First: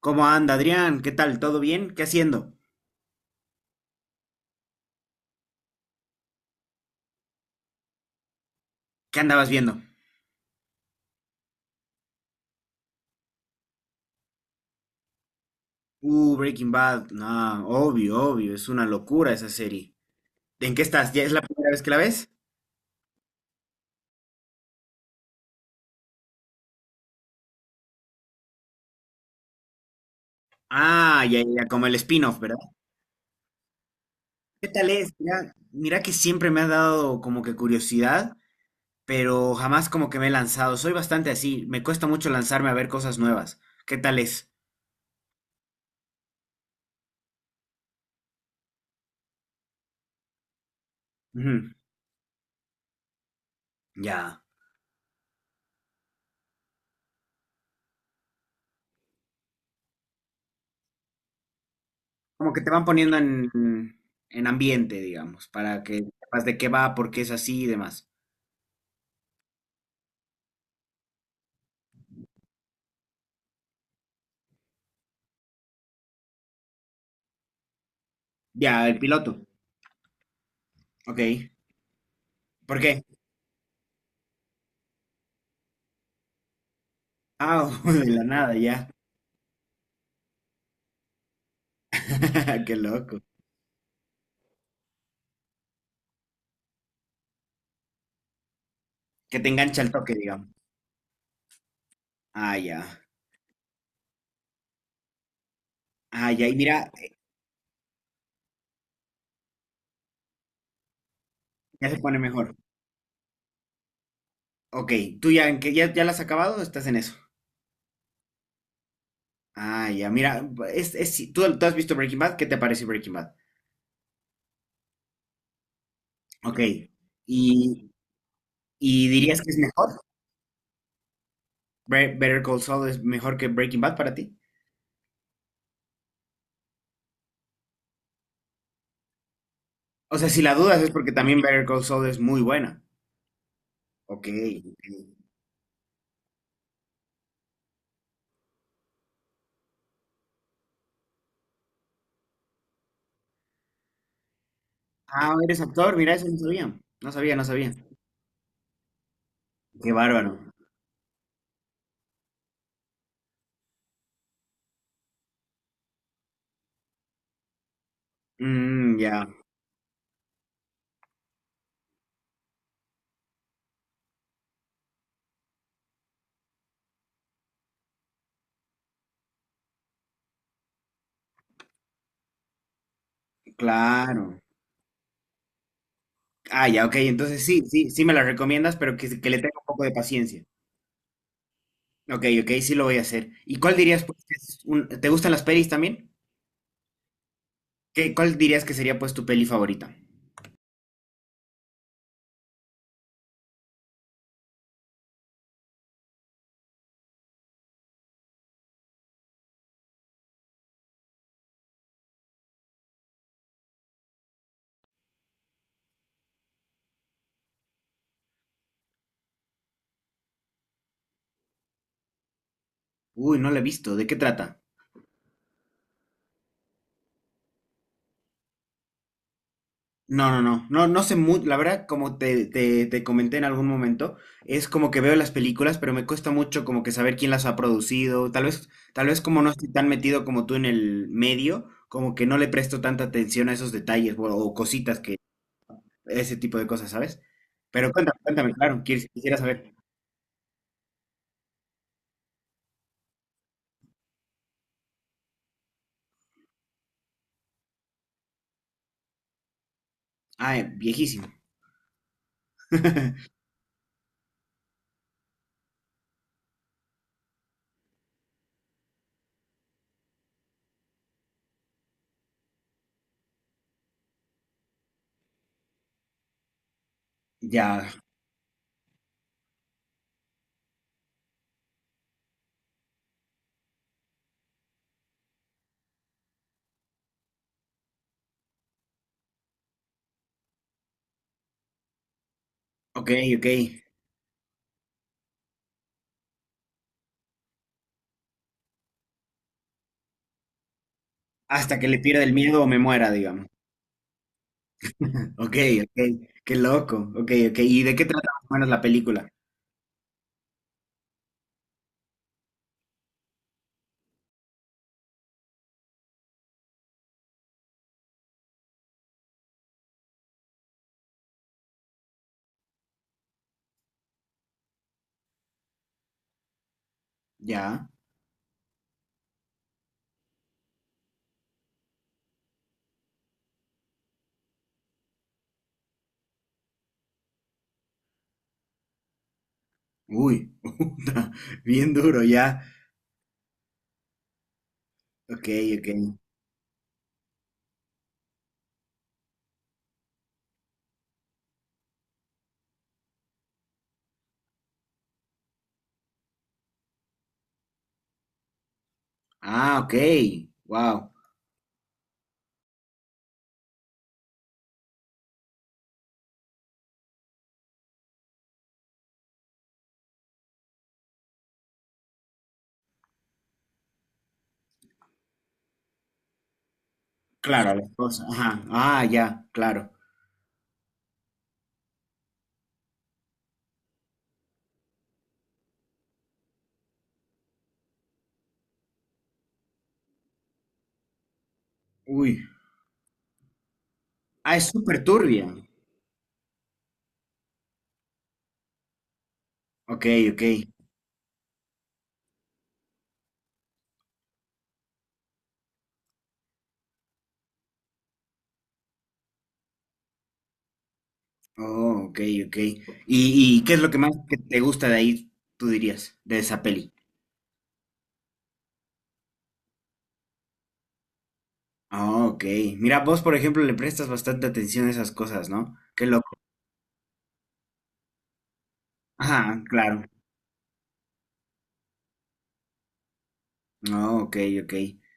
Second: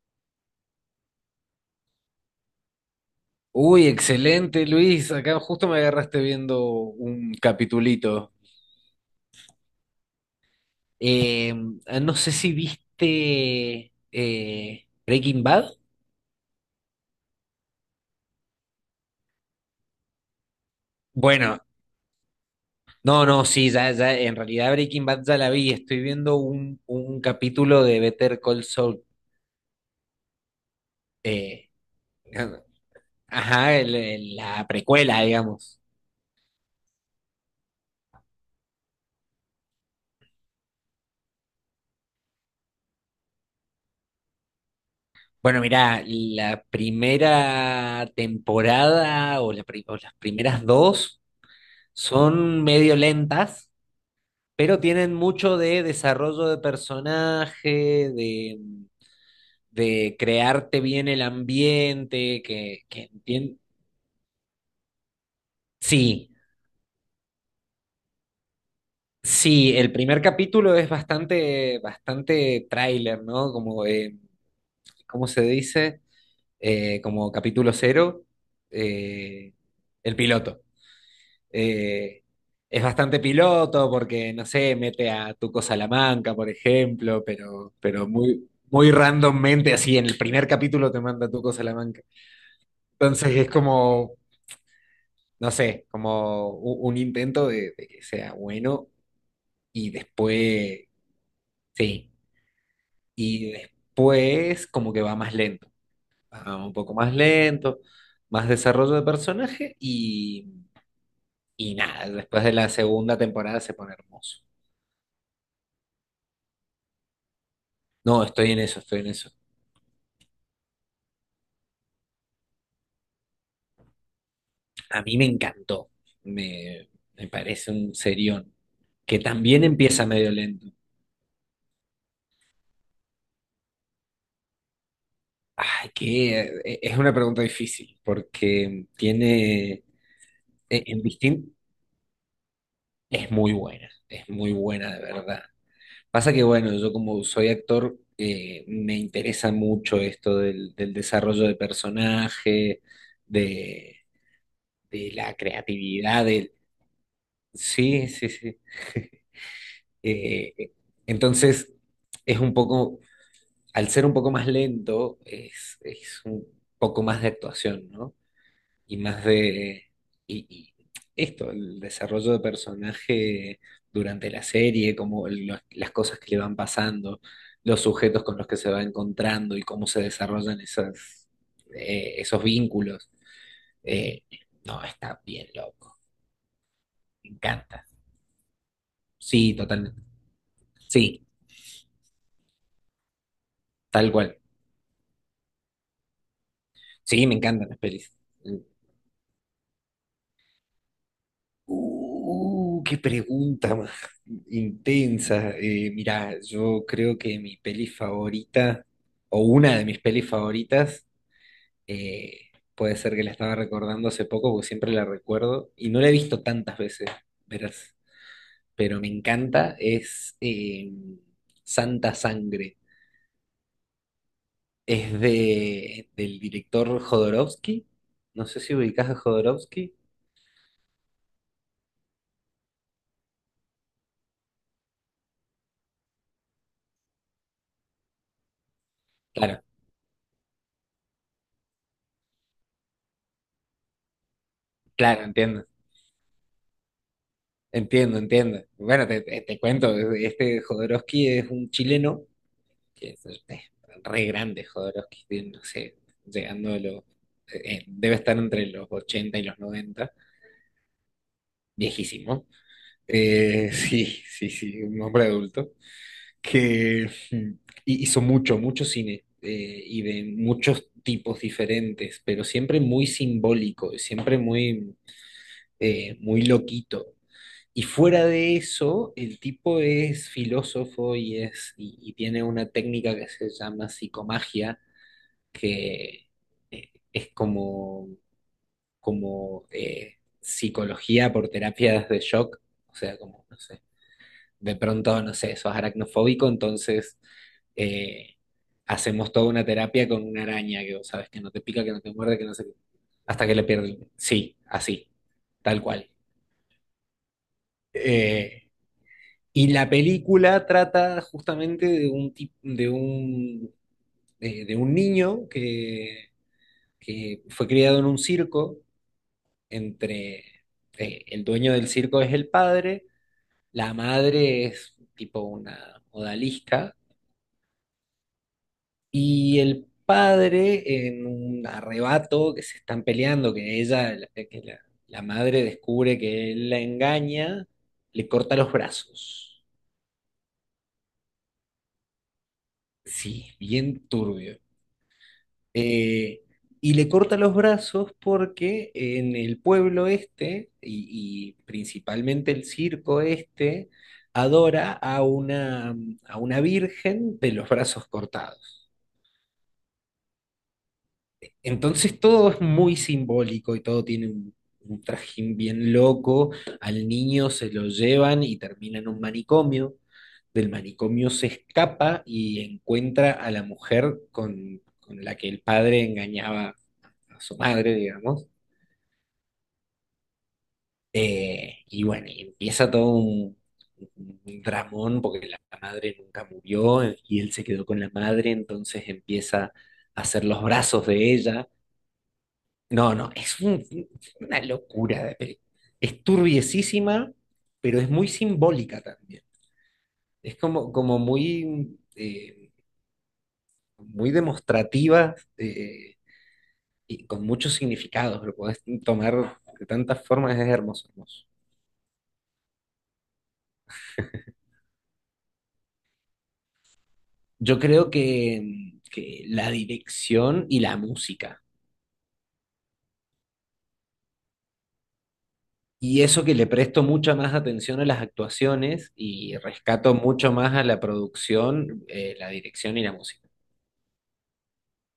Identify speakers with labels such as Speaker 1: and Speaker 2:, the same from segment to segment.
Speaker 1: ¿Cómo anda, Adrián? ¿Qué tal? ¿Todo bien? ¿Qué haciendo?
Speaker 2: Uy, excelente, Luis. Acá justo me agarraste viendo un capitulito.
Speaker 1: ¿Qué andabas viendo?
Speaker 2: Eh, no sé si viste Breaking Bad.
Speaker 1: Breaking Bad. No, obvio, obvio. Es una locura esa serie. ¿En qué estás? ¿Ya es la
Speaker 2: Bueno,
Speaker 1: primera vez que la ves?
Speaker 2: no, no, sí, ya, ya, en realidad Breaking Bad ya la vi. Estoy viendo un capítulo de Better Call Saul.
Speaker 1: Ah, ya, ya, ya,
Speaker 2: eh,
Speaker 1: como el spin-off, ¿verdad?
Speaker 2: ajá, la
Speaker 1: ¿Qué tal es?
Speaker 2: precuela,
Speaker 1: Mira,
Speaker 2: digamos.
Speaker 1: mira que siempre me ha dado como que curiosidad, pero jamás como que me he lanzado. Soy bastante así. Me cuesta mucho lanzarme a ver cosas nuevas. ¿Qué tal es?
Speaker 2: Bueno, mirá, la primera temporada o las primeras dos
Speaker 1: Ujú,
Speaker 2: son medio lentas.
Speaker 1: ya.
Speaker 2: Pero tienen mucho de desarrollo de personaje, de, de crearte bien el ambiente,
Speaker 1: Como que te van
Speaker 2: que
Speaker 1: poniendo en ambiente, digamos, para que
Speaker 2: sí,
Speaker 1: sepas de qué va, por qué es así y demás.
Speaker 2: sí, el primer capítulo es bastante tráiler, ¿no? Como, ¿cómo se dice? Como capítulo cero,
Speaker 1: Ya, el piloto.
Speaker 2: eh, el piloto.
Speaker 1: Ok.
Speaker 2: Eh,
Speaker 1: ¿Por
Speaker 2: es
Speaker 1: qué?
Speaker 2: bastante piloto porque, no sé, mete a Tuco Salamanca, por ejemplo,
Speaker 1: Ah, de
Speaker 2: pero
Speaker 1: la nada, ya.
Speaker 2: muy randommente, así en el primer capítulo te manda a Tuco Salamanca.
Speaker 1: Qué loco.
Speaker 2: Entonces es como, no sé, como un intento de que sea bueno
Speaker 1: Que te engancha el
Speaker 2: y
Speaker 1: toque, digamos.
Speaker 2: después, sí,
Speaker 1: Ah, ya.
Speaker 2: y después como que va más lento,
Speaker 1: Ah, ya. Y
Speaker 2: va un
Speaker 1: mira,
Speaker 2: poco más lento, más desarrollo de personaje y
Speaker 1: ya se
Speaker 2: nada,
Speaker 1: pone
Speaker 2: después de
Speaker 1: mejor.
Speaker 2: la segunda temporada se pone hermoso.
Speaker 1: Ok. ¿Tú ya, en qué- ya, ya la has acabado o estás en eso?
Speaker 2: No, estoy en eso, estoy en eso.
Speaker 1: Ah, ya. Mira, ¿tú, tú has visto Breaking Bad? ¿Qué te parece Breaking Bad?
Speaker 2: A mí me encantó,
Speaker 1: Ok.
Speaker 2: me, me parece
Speaker 1: ¿Y,
Speaker 2: un serión,
Speaker 1: y
Speaker 2: que
Speaker 1: dirías que es
Speaker 2: también
Speaker 1: mejor?
Speaker 2: empieza medio lento.
Speaker 1: Bre- ¿Better Call Saul es mejor que Breaking Bad para ti?
Speaker 2: Ay, que es una pregunta difícil, porque tiene,
Speaker 1: O sea, si la dudas es
Speaker 2: en
Speaker 1: porque también
Speaker 2: distinto,
Speaker 1: Better Call Saul es muy buena. Ok.
Speaker 2: es muy buena de verdad. Pasa que, bueno, yo como soy actor, me interesa mucho esto del desarrollo de personaje, de, de la
Speaker 1: Ah, eres actor, mira,
Speaker 2: creatividad,
Speaker 1: eso no
Speaker 2: del...
Speaker 1: sabía. No sabía, no sabía.
Speaker 2: Sí, sí, sí.
Speaker 1: Qué bárbaro.
Speaker 2: Eh, entonces, es un poco al ser un poco más lento, es un poco más de actuación, ¿no? Y
Speaker 1: Mm,
Speaker 2: más
Speaker 1: ya,
Speaker 2: de... Y esto, el desarrollo de personaje durante la serie, como las cosas que le van pasando, los sujetos con los que se va encontrando y cómo se desarrollan esas, esos vínculos. Eh,
Speaker 1: claro.
Speaker 2: no, está bien loco.
Speaker 1: Ah, ya, ok.
Speaker 2: Me
Speaker 1: Entonces sí,
Speaker 2: encanta.
Speaker 1: sí, sí me la recomiendas, pero que le
Speaker 2: Sí,
Speaker 1: tenga un poco de
Speaker 2: totalmente.
Speaker 1: paciencia.
Speaker 2: Sí,
Speaker 1: Ok, ok, sí lo voy a hacer. ¿Y cuál dirías,
Speaker 2: tal
Speaker 1: pues, que
Speaker 2: cual.
Speaker 1: es un- ¿te gustan las pelis también?
Speaker 2: Sí, me encantan las pelis.
Speaker 1: ¿Qué, cuál dirías que sería, pues, tu peli favorita?
Speaker 2: Qué pregunta más intensa. Mirá, yo creo que mi peli favorita, o una de mis pelis favoritas, eh, puede ser que la estaba recordando hace poco, porque siempre la recuerdo, y no la he visto tantas veces, verás, pero me encanta, es Santa Sangre.
Speaker 1: Uy, no la he visto. ¿De qué trata?
Speaker 2: Es de, del director Jodorowsky. No sé si ubicás a Jodorowsky.
Speaker 1: No, no, no, no, no sé mucho, la verdad, como te comenté en algún momento, es como que veo las películas, pero me cuesta mucho como que saber quién las ha producido, tal vez como no
Speaker 2: Claro,
Speaker 1: estoy tan metido como tú en el medio, como que no le presto tanta atención a esos detalles o cositas que,
Speaker 2: claro, entiendo.
Speaker 1: ese tipo de cosas, ¿sabes? Pero cuéntame,
Speaker 2: Entiendo,
Speaker 1: cuéntame,
Speaker 2: entiendo.
Speaker 1: claro,
Speaker 2: Bueno,
Speaker 1: quis- quisiera
Speaker 2: te
Speaker 1: saber.
Speaker 2: cuento, este Jodorowsky es un chileno, es re grande Jodorowsky, tiene, no sé, llegando a los, debe estar entre los 80 y los 90,
Speaker 1: Ah, viejísimo.
Speaker 2: viejísimo. Sí, sí, sí, un hombre adulto, que hizo mucho, mucho cine, y de muchos tipos diferentes, pero siempre muy simbólico, siempre muy, muy loquito. Y
Speaker 1: Ya,
Speaker 2: fuera de eso, el tipo es filósofo y tiene una técnica que se llama psicomagia, que es como, como psicología por terapias de shock. O
Speaker 1: ok,
Speaker 2: sea,
Speaker 1: ok.
Speaker 2: como, no sé, de pronto, no sé, sos aracnofóbico, entonces eh, hacemos toda una terapia con una araña que vos sabes que no te
Speaker 1: Hasta
Speaker 2: pica,
Speaker 1: que
Speaker 2: que
Speaker 1: le
Speaker 2: no te
Speaker 1: pierda el
Speaker 2: muerde, que no
Speaker 1: miedo
Speaker 2: sé
Speaker 1: o
Speaker 2: qué,
Speaker 1: me muera, digamos.
Speaker 2: hasta que le pierden. Sí, así,
Speaker 1: Ok,
Speaker 2: tal cual.
Speaker 1: ok, qué loco, ok, ok. ¿Y de qué trata más o
Speaker 2: Eh,
Speaker 1: menos la película?
Speaker 2: Y la película trata justamente de un, tip- de un niño que fue criado en un circo, entre el dueño del circo es el padre, la madre es tipo una odalisca,
Speaker 1: Ya.
Speaker 2: y el padre en un arrebato que se están peleando, que ella, la- que la madre descubre que él la engaña, le corta los brazos.
Speaker 1: Uy, bien duro ya.
Speaker 2: Sí, bien turbio.
Speaker 1: Ok, ok.
Speaker 2: Eh, y le corta los brazos porque en el pueblo este, y principalmente el circo este, adora a una virgen de los brazos cortados.
Speaker 1: Ah, ok. Wow.
Speaker 2: Entonces todo es muy simbólico y todo tiene un trajín bien loco. Al niño se lo llevan y termina en un manicomio. Del manicomio se escapa y encuentra a la mujer con la que el padre engañaba a su
Speaker 1: Claro, la
Speaker 2: madre,
Speaker 1: esposa.
Speaker 2: digamos.
Speaker 1: Ajá. Ah, ya, claro.
Speaker 2: Y bueno, y empieza todo un dramón porque la madre nunca murió, y él se quedó con la madre, entonces empieza a hacer los brazos de ella.
Speaker 1: Uy.
Speaker 2: No, no, es un-
Speaker 1: Ah,
Speaker 2: Una
Speaker 1: es súper
Speaker 2: locura de
Speaker 1: turbia.
Speaker 2: película. Es turbiesísima, pero es muy simbólica también.
Speaker 1: Ok, ok.
Speaker 2: Es como, como muy, muy demostrativa, y con muchos significados. Lo podés tomar de tantas formas, es hermoso, hermoso.
Speaker 1: Oh, ok, ok. Y qué es lo que más que te gusta de ahí, tú dirías, de esa peli?
Speaker 2: Yo creo que la dirección y la música.
Speaker 1: Ah, ok. Mira, vos, por ejemplo, le prestas bastante atención a esas cosas, ¿no? Qué
Speaker 2: Y
Speaker 1: loco.
Speaker 2: eso que le presto mucha más atención a las actuaciones y
Speaker 1: Ajá, claro.
Speaker 2: rescato mucho más a la producción, la dirección y la música.
Speaker 1: No, ok, ok.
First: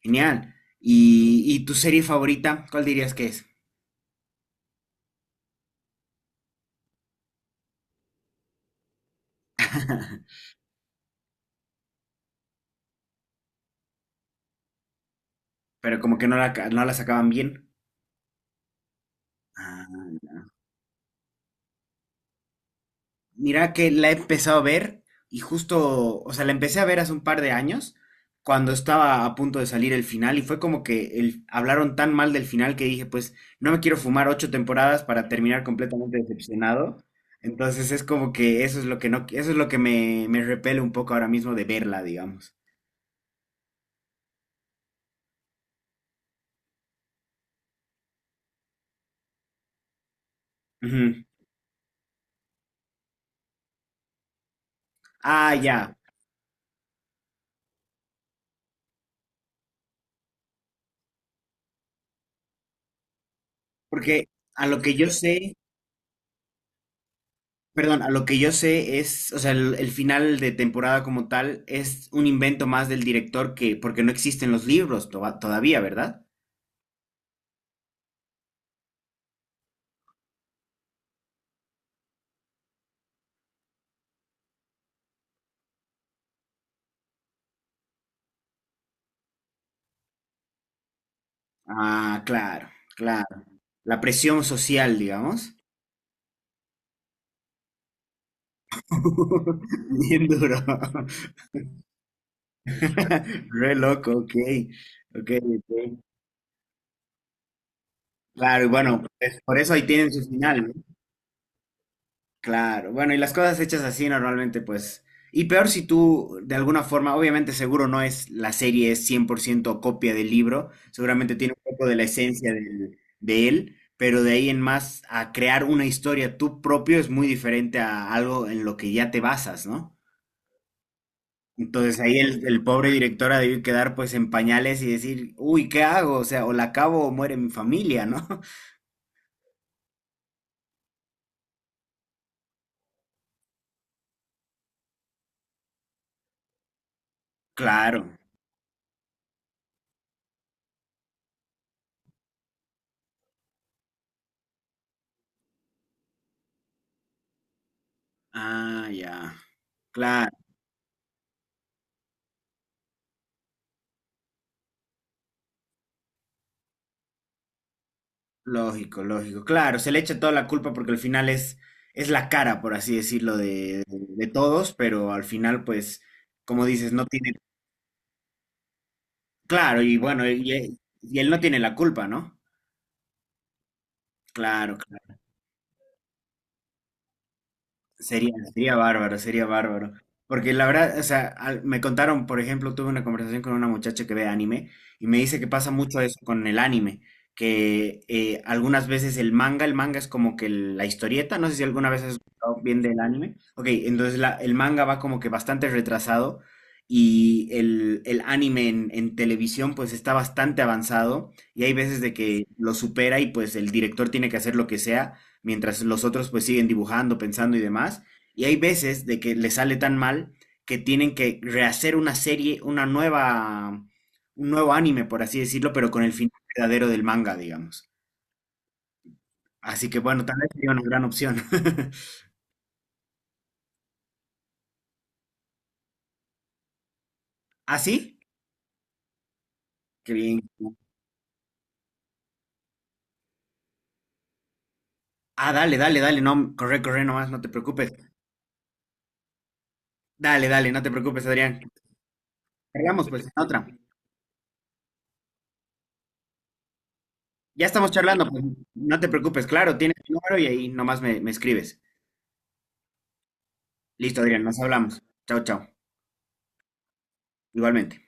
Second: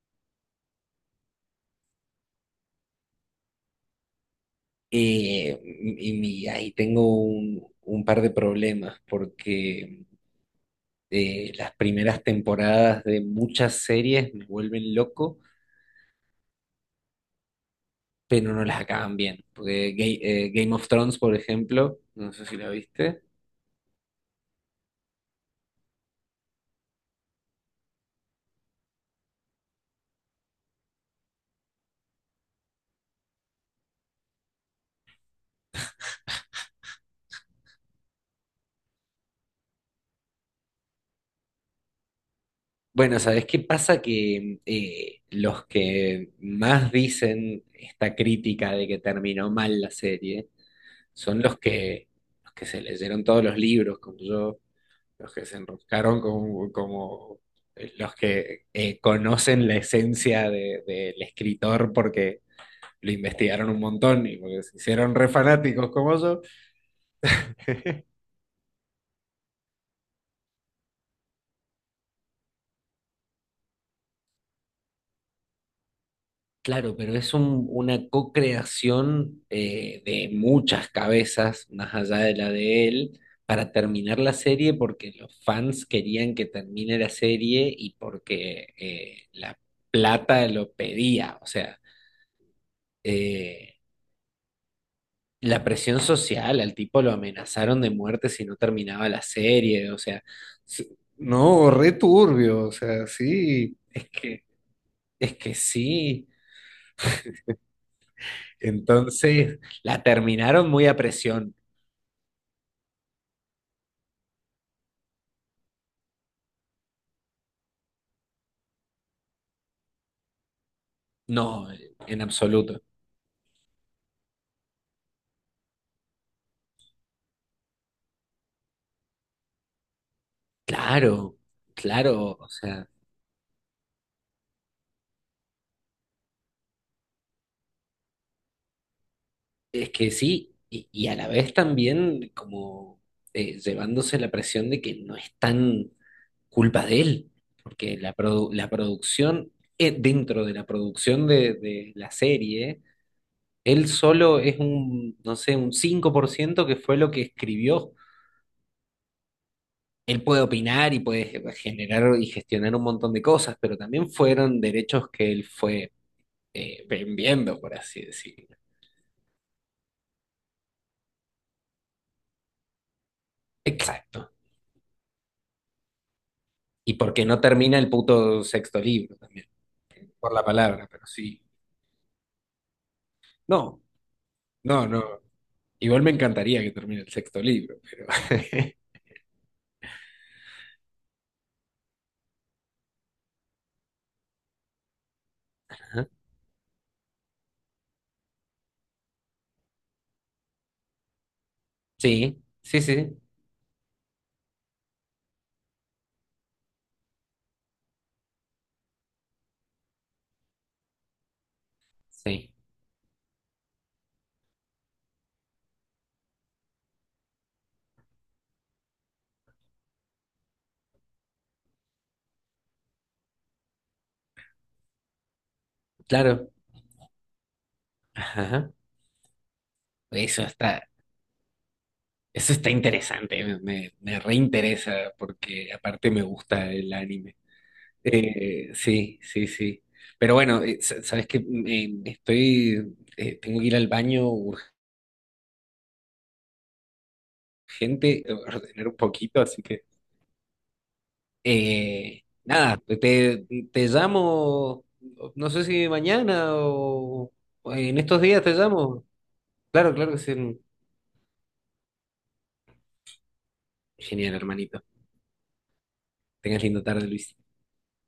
Speaker 1: Genial. Y tu serie favorita? ¿Cuál dirías que es?
Speaker 2: Ahí tengo un par de problemas porque las primeras temporadas de muchas series me vuelven loco,
Speaker 1: Pero como que no la, ca- no la sacaban bien.
Speaker 2: pero no las acaban bien. Porque
Speaker 1: Ah,
Speaker 2: Game of Thrones, por ejemplo, no sé si la viste.
Speaker 1: mira que la he empezado a ver y justo, o sea, la empecé a ver hace un par de años cuando estaba a punto de salir el final y fue como que el, hablaron tan mal del final que dije, pues no me quiero fumar ocho temporadas para terminar completamente decepcionado. Entonces es como que eso es lo que no, eso es lo que me repele un poco ahora mismo de verla, digamos.
Speaker 2: Bueno, ¿sabes qué pasa? Que los que más dicen esta crítica de que terminó mal la serie
Speaker 1: Ujú.
Speaker 2: son los los que se leyeron todos los libros, como yo, los que
Speaker 1: Ah,
Speaker 2: se
Speaker 1: ya.
Speaker 2: enroscaron como, como los que conocen la esencia del escritor porque lo investigaron un montón
Speaker 1: Porque
Speaker 2: y porque
Speaker 1: a
Speaker 2: se
Speaker 1: lo que yo
Speaker 2: hicieron re
Speaker 1: sé,
Speaker 2: fanáticos como yo.
Speaker 1: perdón, a lo que yo sé es, o sea, el final de temporada como tal es un invento más del director que, porque no existen los libros to- todavía, ¿verdad?
Speaker 2: Una co-creación, de muchas cabezas, más allá de la de él, para terminar la serie porque los fans querían que termine la serie y porque la plata lo pedía. O sea,
Speaker 1: Ah, claro, claro.
Speaker 2: eh,
Speaker 1: La presión social, digamos.
Speaker 2: la presión social, al tipo lo amenazaron de muerte si no terminaba la serie. O sea,
Speaker 1: Bien duro.
Speaker 2: s- no, re turbio. O sea,
Speaker 1: Re loco, ok. Ok,
Speaker 2: es que
Speaker 1: ok.
Speaker 2: sí.
Speaker 1: Claro, y bueno, pues, por
Speaker 2: Entonces,
Speaker 1: eso ahí
Speaker 2: la
Speaker 1: tienen su
Speaker 2: terminaron
Speaker 1: final.
Speaker 2: muy a presión.
Speaker 1: Claro, bueno, y las cosas hechas así normalmente, pues, y peor si tú, de alguna forma, obviamente seguro no es, la serie es 100% copia del libro, seguramente tiene
Speaker 2: No,
Speaker 1: un poco de la
Speaker 2: en
Speaker 1: esencia
Speaker 2: absoluto.
Speaker 1: del- de él, pero de ahí en más a crear una historia tú propio es muy diferente a algo en lo que ya te basas, ¿no?
Speaker 2: Claro,
Speaker 1: Entonces ahí
Speaker 2: claro, o
Speaker 1: el
Speaker 2: sea,
Speaker 1: pobre director ha debido quedar pues en pañales y decir, uy, ¿qué hago? O sea, o la acabo o muere mi familia, ¿no?
Speaker 2: es que sí, y a la vez también como llevándose la presión de que no es tan culpa de él, porque
Speaker 1: Claro.
Speaker 2: la producción, dentro de la producción de la serie, él solo es un, no sé, un 5% que fue lo que escribió.
Speaker 1: Ah, ya.
Speaker 2: Él
Speaker 1: Claro.
Speaker 2: puede opinar y puede generar y gestionar un montón de cosas, pero también fueron derechos que él fue vendiendo, por así decirlo.
Speaker 1: Lógico, lógico. Claro, se le echa toda la culpa porque al final es la cara, por así decirlo, de-
Speaker 2: Exacto.
Speaker 1: todos, pero al final, pues, como dices,
Speaker 2: Y
Speaker 1: no
Speaker 2: porque
Speaker 1: tiene.
Speaker 2: no termina el puto sexto libro también,
Speaker 1: Claro, y bueno,
Speaker 2: por la palabra, pero
Speaker 1: y él no
Speaker 2: sí.
Speaker 1: tiene la culpa, ¿no?
Speaker 2: No,
Speaker 1: Claro,
Speaker 2: no, no. Igual me encantaría que termine el sexto libro, pero...
Speaker 1: sería, sería bárbaro, sería bárbaro. Porque la verdad, o sea, al- me contaron, por ejemplo, tuve una conversación con una muchacha que ve anime y me dice que pasa mucho
Speaker 2: Ajá.
Speaker 1: eso con el anime, que algunas veces el manga es como que la historieta, no sé si alguna vez has
Speaker 2: Sí,
Speaker 1: escuchado
Speaker 2: sí,
Speaker 1: bien del
Speaker 2: sí,
Speaker 1: anime. Ok, entonces la- el manga va como que bastante retrasado y el anime en televisión pues está bastante avanzado y hay veces de que
Speaker 2: sí,
Speaker 1: lo supera y pues el director tiene que hacer lo que sea mientras los otros pues siguen dibujando, pensando y demás. Y hay veces de que les sale tan mal que tienen que rehacer una serie, una nueva, un nuevo anime, por así decirlo, pero con el final
Speaker 2: claro.
Speaker 1: verdadero del manga, digamos.
Speaker 2: Ajá.
Speaker 1: Así que bueno, tal
Speaker 2: Eso
Speaker 1: vez sería una
Speaker 2: está,
Speaker 1: gran opción.
Speaker 2: eso está interesante, me reinteresa porque aparte me gusta el anime.
Speaker 1: ¿Ah, sí?
Speaker 2: Sí, sí, sí.
Speaker 1: Qué
Speaker 2: Pero
Speaker 1: bien.
Speaker 2: bueno, sabes que tengo que ir al baño
Speaker 1: Ah, dale, dale, dale, no, corre, corre nomás, no te preocupes.
Speaker 2: urgente, ordenar un poquito, así que
Speaker 1: Dale, dale, no te preocupes, Adrián.
Speaker 2: nada,
Speaker 1: Cargamos pues en otra.
Speaker 2: te llamo, no sé si mañana
Speaker 1: Ya
Speaker 2: o
Speaker 1: estamos
Speaker 2: en estos
Speaker 1: charlando, pues
Speaker 2: días te
Speaker 1: no
Speaker 2: llamo.
Speaker 1: te preocupes, claro,
Speaker 2: Claro,
Speaker 1: tienes
Speaker 2: claro
Speaker 1: mi
Speaker 2: que
Speaker 1: número y
Speaker 2: sí.
Speaker 1: ahí nomás me escribes. Listo,
Speaker 2: Genial,
Speaker 1: Adrián, nos
Speaker 2: hermanito.
Speaker 1: hablamos. Chao, chao.
Speaker 2: Tengas lindo tarde, Luis.
Speaker 1: Igualmente.